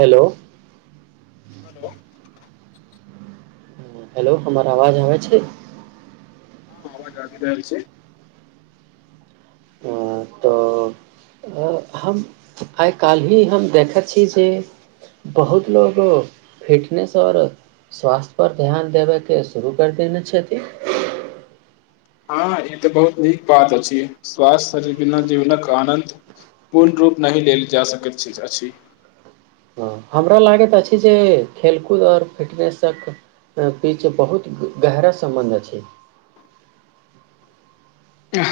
hello hello hello हमर आवाज आबै छै हँ आवाज आवी रहल छै अ, तऽ अ, हम आइ काल्हि भी हम देखैत छी जे बहुत लोको फिटनेस ओर स्वास्थ पर ध्यान देबयके शुरू करि देने छथिन हँ ई तऽ बहुत नीक बात अछि स्वास्थ्य श बिना जीवनक आनन्द पूर्ण रूप नहि लेल जा सकैत अछि अ, हमरा लागेत अछि जें खेल खुद आऔर फिटनस कें बीच गहरा संबंध अछि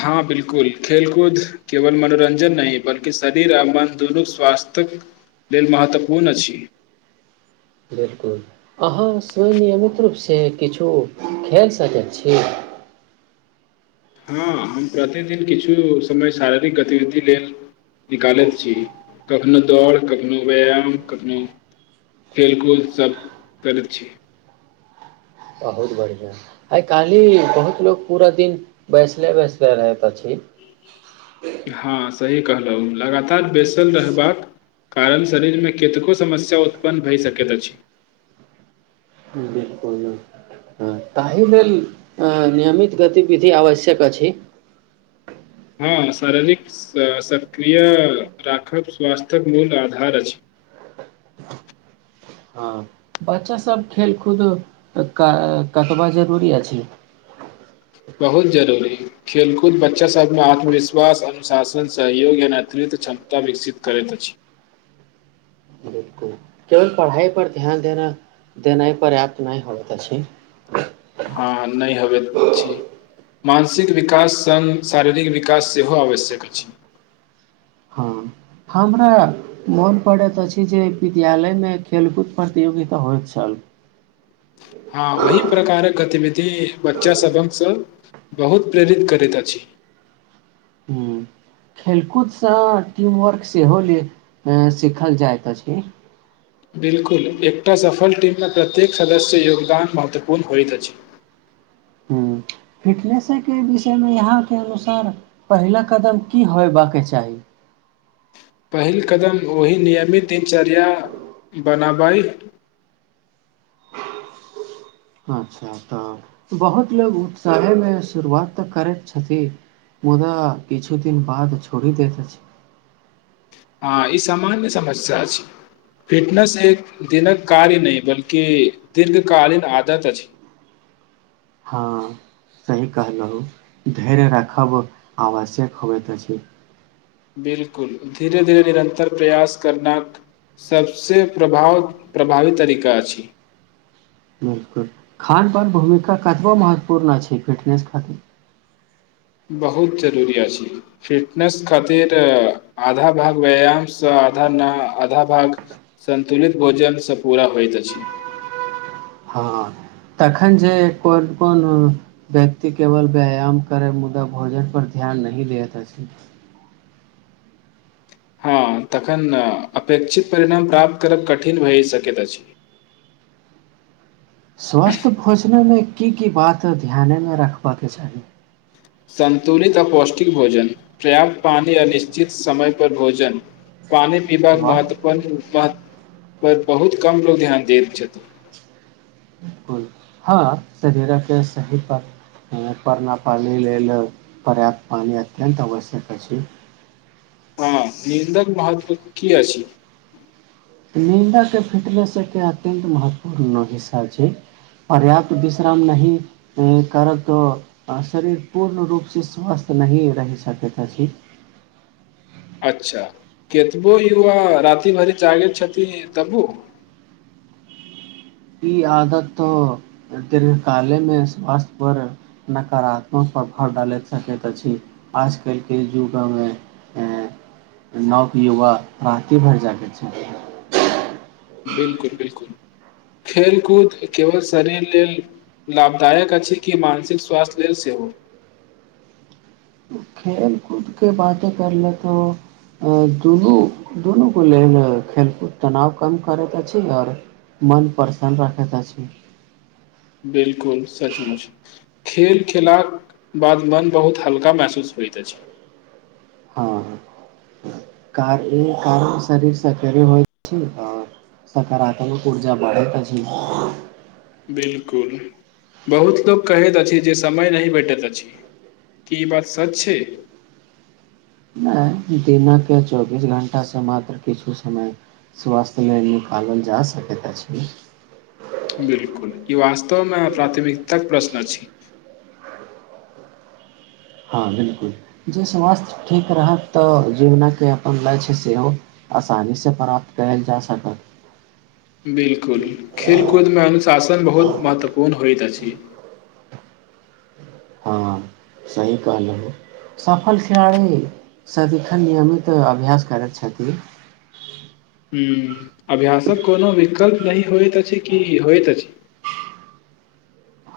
हँ बिलकुल खेलकूद केवल मनोरंजन नहि बल्कि शरीर आ मन दुनू स्वास्थक लेल महत्वपूर्ण अछि बिलकुल अहाँ स्वयनियमित रूप से किछो खेल सकैत छी हँ हम प्रतिदिन किछु समय शारीरिक गतिविधि लेल निकालैत छी कखनो दौड़ कखनो व्यायाम कखनो खेलकूद सभ करैत छी बहुत बढ़िया आ काली बहुत लो पूरा दिन बैसले बैसले रहेत अछि हँ सही कहलहुँ लगातार बेसल रहबाक कारण शरीरमे केतको समस्या उत्पन्न भए सकैत अछि बिल्कुल ताहि लेल अ नियमित गतिविधि आवश्यक अछि हँ शारीरिक सक्रिय राखब स्वास्थ्य्यक मूल आधार अछि हँ बच्चासभ खेलकूद क कतबा जरूरी अछि बहुत जरूरी खेलकूद बच्चा सभमे आत्मविश्वास अनुशासन सहयोग या नेतृत्व क्षमता विकसित करैत अछि बिलकुल केवल पढ़ाइ पर ध्यान देना देनाइ पर्याप्त नइ होइत अछि हँ नहि होबैत मानसिक विकास सङ्ग शारीरिक विकास सेहो आवश्यक अछि हँ हमरा मोन पड़ैत अछि जे विद्यालयमे खेलकूद प्रतियोगिता होइत छल हँ ओहि प्रकारक गतिविधि बच्चा सभक सँ बहुत प्रेरित करैत अछि हूँ खेलकूदसँ टीमवर्क सेहो ले सीखल जाइत अछि बिलकुल एकटा सफल टिम मे प्रत्येक सदस्य योगदान महत्वपूर्ण होइत अछि हूँ फिटनेसेके विषयमे आहाँके अनुसार पहिला कदम की होयबाक चाही पहिल कदम ओहि नियमित दिनचर्या बनाबै अच्छा तऽ बहुत लोग उत्साहेमे शुरुआत तऽ करैत छथि मुदा किछु दिन बाद छोड़ि दैत अछि हँ ई सामान्य समस्या अछि फिटनेस एक दिनक कार्य नहि बल्कि दीर्घकालीन आदत अछि हँ सही कहलहुँ धैर्य राखब आवश्यक होबैत त छै बिलकुल धीरे धीरे निरन्तर प्रयास करना सबसे प्रभाव प्रभावी तरीका अछि बिलकुल खानपान भूमिका कतबो महत्वपूर्ण छै फिटनेस खातिर बहुत जरूरी अछि फिटनेस खातिर आधा भाग व्यायामसँ आधा न आधा भाग सन्तुलित भोजनसँ पूरा होइत अछि हँ तखन जे कोन कोन व्यक्ति केवल व्यायाम करै मुदा भोजन पर ध्यान नहि लेयैत अछि हँ तखन अपेक्षित परिणाम प्राप्त करब कठिन भए सकैत अछि स्वस्थ भोजनमे की की बात ध्यानमे रखबाकके चाही सन्तुलित आ पौष्टिक भोजन पर्याप्त पानी अनिश्चित समय पर भोजन पानी पिबाक वाह महत्व प पन पर बहुत कम लोक ध्यान दैत छथिन बिलकुल हँ शरीरक सही परण पानी लेल पर्याप्त पानि अत्यन्त आवश्यक अछि हँ निन्दक महत्व की अछि निन्दक फिटनेस के अत्यन्त महत्वपूर्ण हिस्सा छै पर्याप्त विश्राम नहि करब तऽ शरीर पूर्ण रूपसँ स्वस्थ नहिए रहि सकैत अछि अच्छा केतबो युवा राति भरि जागे छथिन तबो ई आदत तऽ दीर्घकालेमे स्वास्थ्यपर नकारात्मक प्रभाव डालैत सकैत अछि आज कलके युगमे नव युवा राति भरि जागै छै बिलकुल बिलकुल खेलकूद केवल शरीर लेल लाभदायक अछि कि मानसिक स्वास्थ्य लेल सेहो खेलकूदके बाते कर ले तऽ दुनू दुनूके लेल खेलकूद तनाव कम करैत अछि आओर मन प्रसन्न राखैत अछि बिलकुल सचमुच खेल खेलाक बाद मन बहुत हल्का महसूस होइत अछि हँ ह कार ई कारण शरीर सकेरे होइ छै आ सकारात्मक ऊर्जा बढ़ैत अछि बिलकुल बहुत लोक कहैत अछि जे समय नहि भेटैत अछि की ई बात सच छै नहि दिनके चौबीस घण्टासँ मात्र किछु समय स्वास्थ्य लेल निकालल जा सकैत अछि बिलकुल ई वास्तवमे प्राथमिकताक प्रश्न छी हँ बिलकुल जे स्वास्थ्य ठीक रहत तऽ जीवनके अपन लक्ष्य सेहो आसानीसँ प्राप्त कयल जा सकत बिल्कुल खेलकूदमे अनुशासन बहुत महत्वपूर्ण होइत अछि पी हँ सही कहलहुँ सफल खिलाड़ी सदिखन नियमित अभ्यास करैत छथिन हूं अभ्यासक कोनो विकल्प नहि होइत अछि कि होइत अछि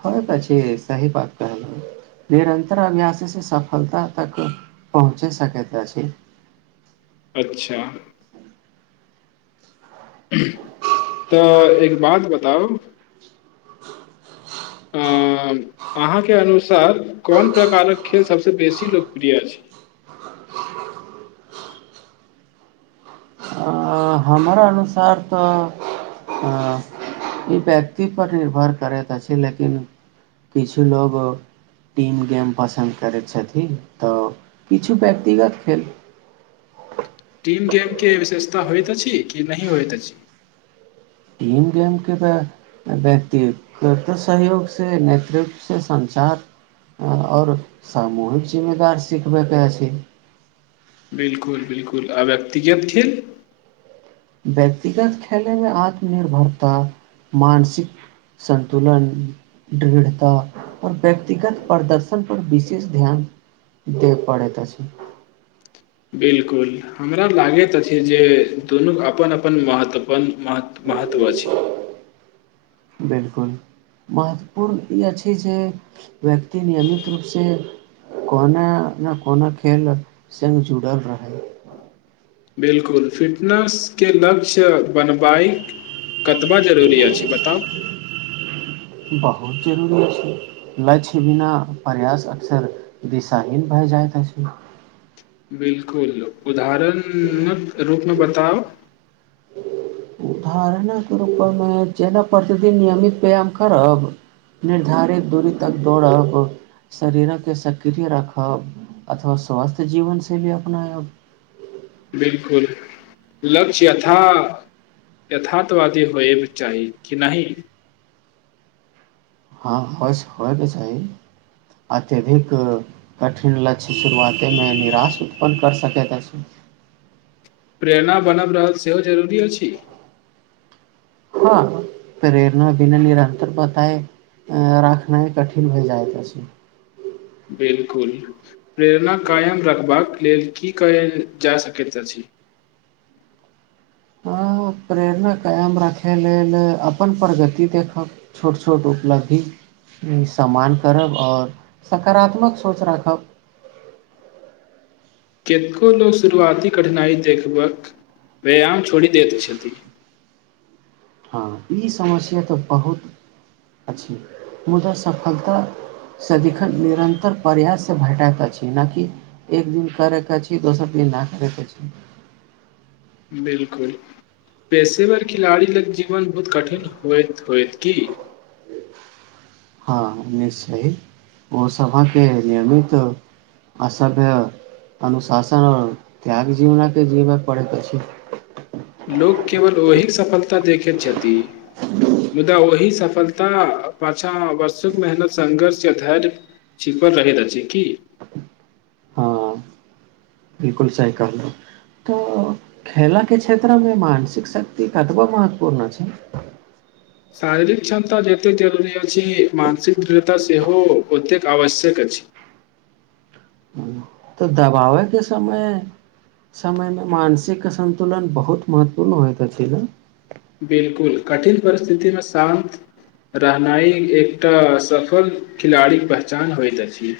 होइ तो छई सही बात कहलह निरंतर अभ्यास से सफलता तक पहुँचे सकत अछि अच्छा तऽ एक बात बताउ अं अहाँके अनुसार कोन प्रकारक खेल सबसँ बेसी लोकप्रिय छै अ, हमरा अनुसार तऽ ई व्यक्तिपर निर्भर करैत अछि लेकिन किछु लोग टीम गेम पसन्द करैत छथिन तऽ किछु व्यक्तिगत खेल टीम गेमके विशेषता होइत अछि कि नहि होइत अछि टीम गेमके त व्यक्तिगत सहयोगसँ नेतृत्वसँ सञ्चार आओर सामूहिक जिम्मेदार सिखबैत अछि बिलकुल बिलकुल आ व्यक्तिगत खेल व्यक्तिगत खेले मे आत्मनिर्भरता मानसिक संतुलन दृढ़ता आउर व्यक्तिगत प्रदर्शन पर विशेष ध्यान दे पड़ैत अछि बिलकुल हमरा लागैत अछि जे दुनूके अपन अपन महत्व अपन मह महत्व अछि बिलकुल महत्वपूर्ण ई अछि जे व्यक्ति नियमित रूपसँ कोनो ने कोनो खेल सङ्ग जुड़ल रहय बिलकुल फिटनेस के लक्ष्य बनबाइक कतबा जरूरी अछि बताउ बहुत जरूरी छै लक्ष्य बिना प्रयास अक्सर दिशाहीन भए जाइत अछि बिलकुल उदाहरणक रूपमे बताउ उदाहरणाके रूपेमे जेना प्रतिदिन नियमित व्यायाम करब निर्धारित दूरी तक दौड़ब शरीरकके सक्रिय राखब अथवा स्वास्थ्य जीवन से भी अपनायब बिलकुल लक्ष्य यथा यथार्ातवादी होयके चाही कि नहि हँ होयस होयके चाही अत्यधिक कठिन लक्ष्य शुरुआतेमे निराश उत्पन्न करि सकैत अछि प्रेरणा बनब रहल सेहो जरूरी अछि हँ प्रेरणा बिना निरन्तर पताइ रखनाइ ह कठिन भेलै जाइ त छै बिलकुल प्रेरणा कायम रखबाक लेल की कहयल जा सकैत अछि हँ हो प्रेरणा कायम राखय लेल अपन प्रगति देखब छोट छोट उपलब्धि सम्मान करब आओर सकारात्मक सोच राखब कतेको लोक शुरुआती कठिनाइ देखबाक व्यायाम छोड़ि दैत छथि हँ ई समस्या तऽ बहुत अछि मुदा सफलतास सदिखन निरन्तर प्रयाससँ भेटाैत अछि नहि किि एक दिन करयके अछि दोसर दिन नहि करयके छै बिलकुल पेशेवर खिलाड़ी लग जीवन बहुत कठिन होइत होइत की हँ निश्चयी ओसभहके नियमित असभ्य अनुशासन आओर त्याग जीवनाके जीबय पड़ैत अछि लोक केवल ओहि सफलता देखैत छथि मुदा ओहि सफलता पाछाँ वर्षुक मेहनत संङ्घर्ष य धैर्य छिपल रहैत अछि की हँ बिलकुल सही कहलहु तऽ खेलाके क्षेत्रमे मानसिक शक्ति कतबा महत्वपूर्ण छै शारीरिक क्षमता जतेक जरूुरी अ छै मानसिक दृढ़ता सेहोहो ओतेक आवश्यक अछि ह तऽ दबावयके समय समयमे मानसिक संन्तुलन बहुत महत्वपूर्ण होइत अछि ने बिलकुल कठिन परिस्थितिमे शान्त रहनाइ एकटा अ सफल खिलाड़ीक पहचान होइत अछि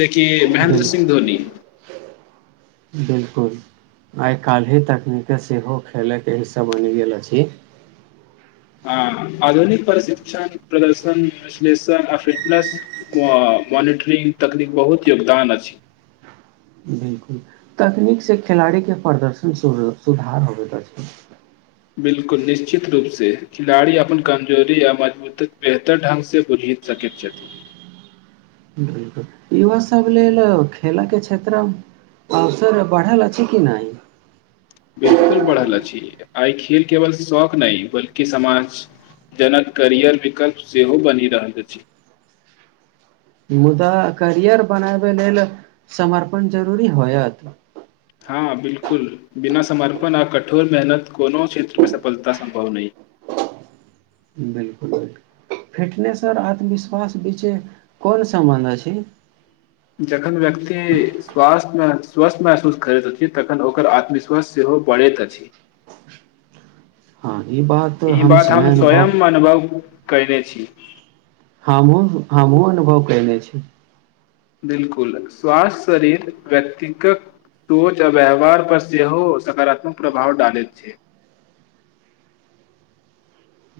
से के बिल महेन्द्र सिंह धोनी बिल्कुल आइ काल्हि तकनीकके सेहो खेलयके हिस्सा बनि गेल अछि हँ आधुनिक प्रशिक्षण प्रदर्शन विश्लेषण आ फिटनेस मॉनिटरिंग तकनीक बहुत योगदान अछि बिलकुल तकनीक से खिलाड़ीके प्रदर्शन सुधार होबे बिलकुल निश्चित रूपसँ खिलाड़ी अपन कमजोरी आ मजबूत बेहतर ढङ्गसँ बुझि सकैत छथिन बिलकुल युवास सभ लेल खेलयके क्षेत्रमे अवसर बढ़ल अछि कि नहि बिल्कुल बढ़ल अछि आइ खेल केवल शौक नहि बल्कि समाज जनक करियर विकल्प सेहो बनि रहल अछि मुदा करियर बनाबै लेल समर्पण जरूरी होयत हँ बिलकुल बिना समर्पण आ कठोर मेहनत कोनो क्षेत्र मे सफलता सं्भव नहि बिलकुल फिटनेस आओर आत्मविश्वास बीचे कोन सम्बन्ध छै जखन व्यक्ति स्वास्थ्यमे स्वस्थ महसूस करैत अछि तखन ओकर आत्मविश्वास सेहो बढ़ैत अछि हँ ई बात ई बात हम स्वयं अनुभव अनुभव कहिनेे छी हमहुँ हमहुँ अनुभव कने छी बिलकुल स्वास्थ्य शरीर व्यक्तिगत सोच आ व्यवहार पर सेहो सकारात्मक प्रभाव डालैत छै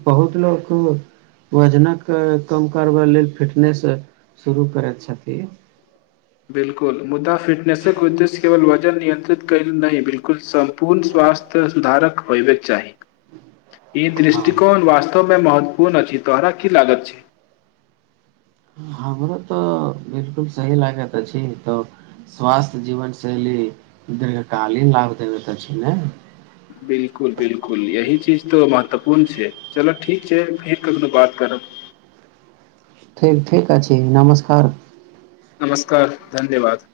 बहुत लोक वजनक कम करबै लेल फिटनेस शुरू करैत छथिन बिलकुल मुदा फिटनेसक उद्देश्य केवल वजन नियन्त्रित कयल नहि बिलकुल सम्पूर्ण स्वास्थ्य सुधारक होयबाक चाही ई हँ दृष्टिकोण वास्तव महत्वपूर्ण छी तोहरा की लागत छै हमरो तऽ बिलकुल सही लागैत अछि तऽ स्वास्थ्य जीवन शैली दीर्घकालीन लाभ देब अछि ने बिलकुल बिलकुल यही चीज तऽ महत्वपूर्ण छै चलऽ ठीक छै फेर कखनो बात करब ठीक ठीक अछा नमस्कार नमस्कार धन्यवाद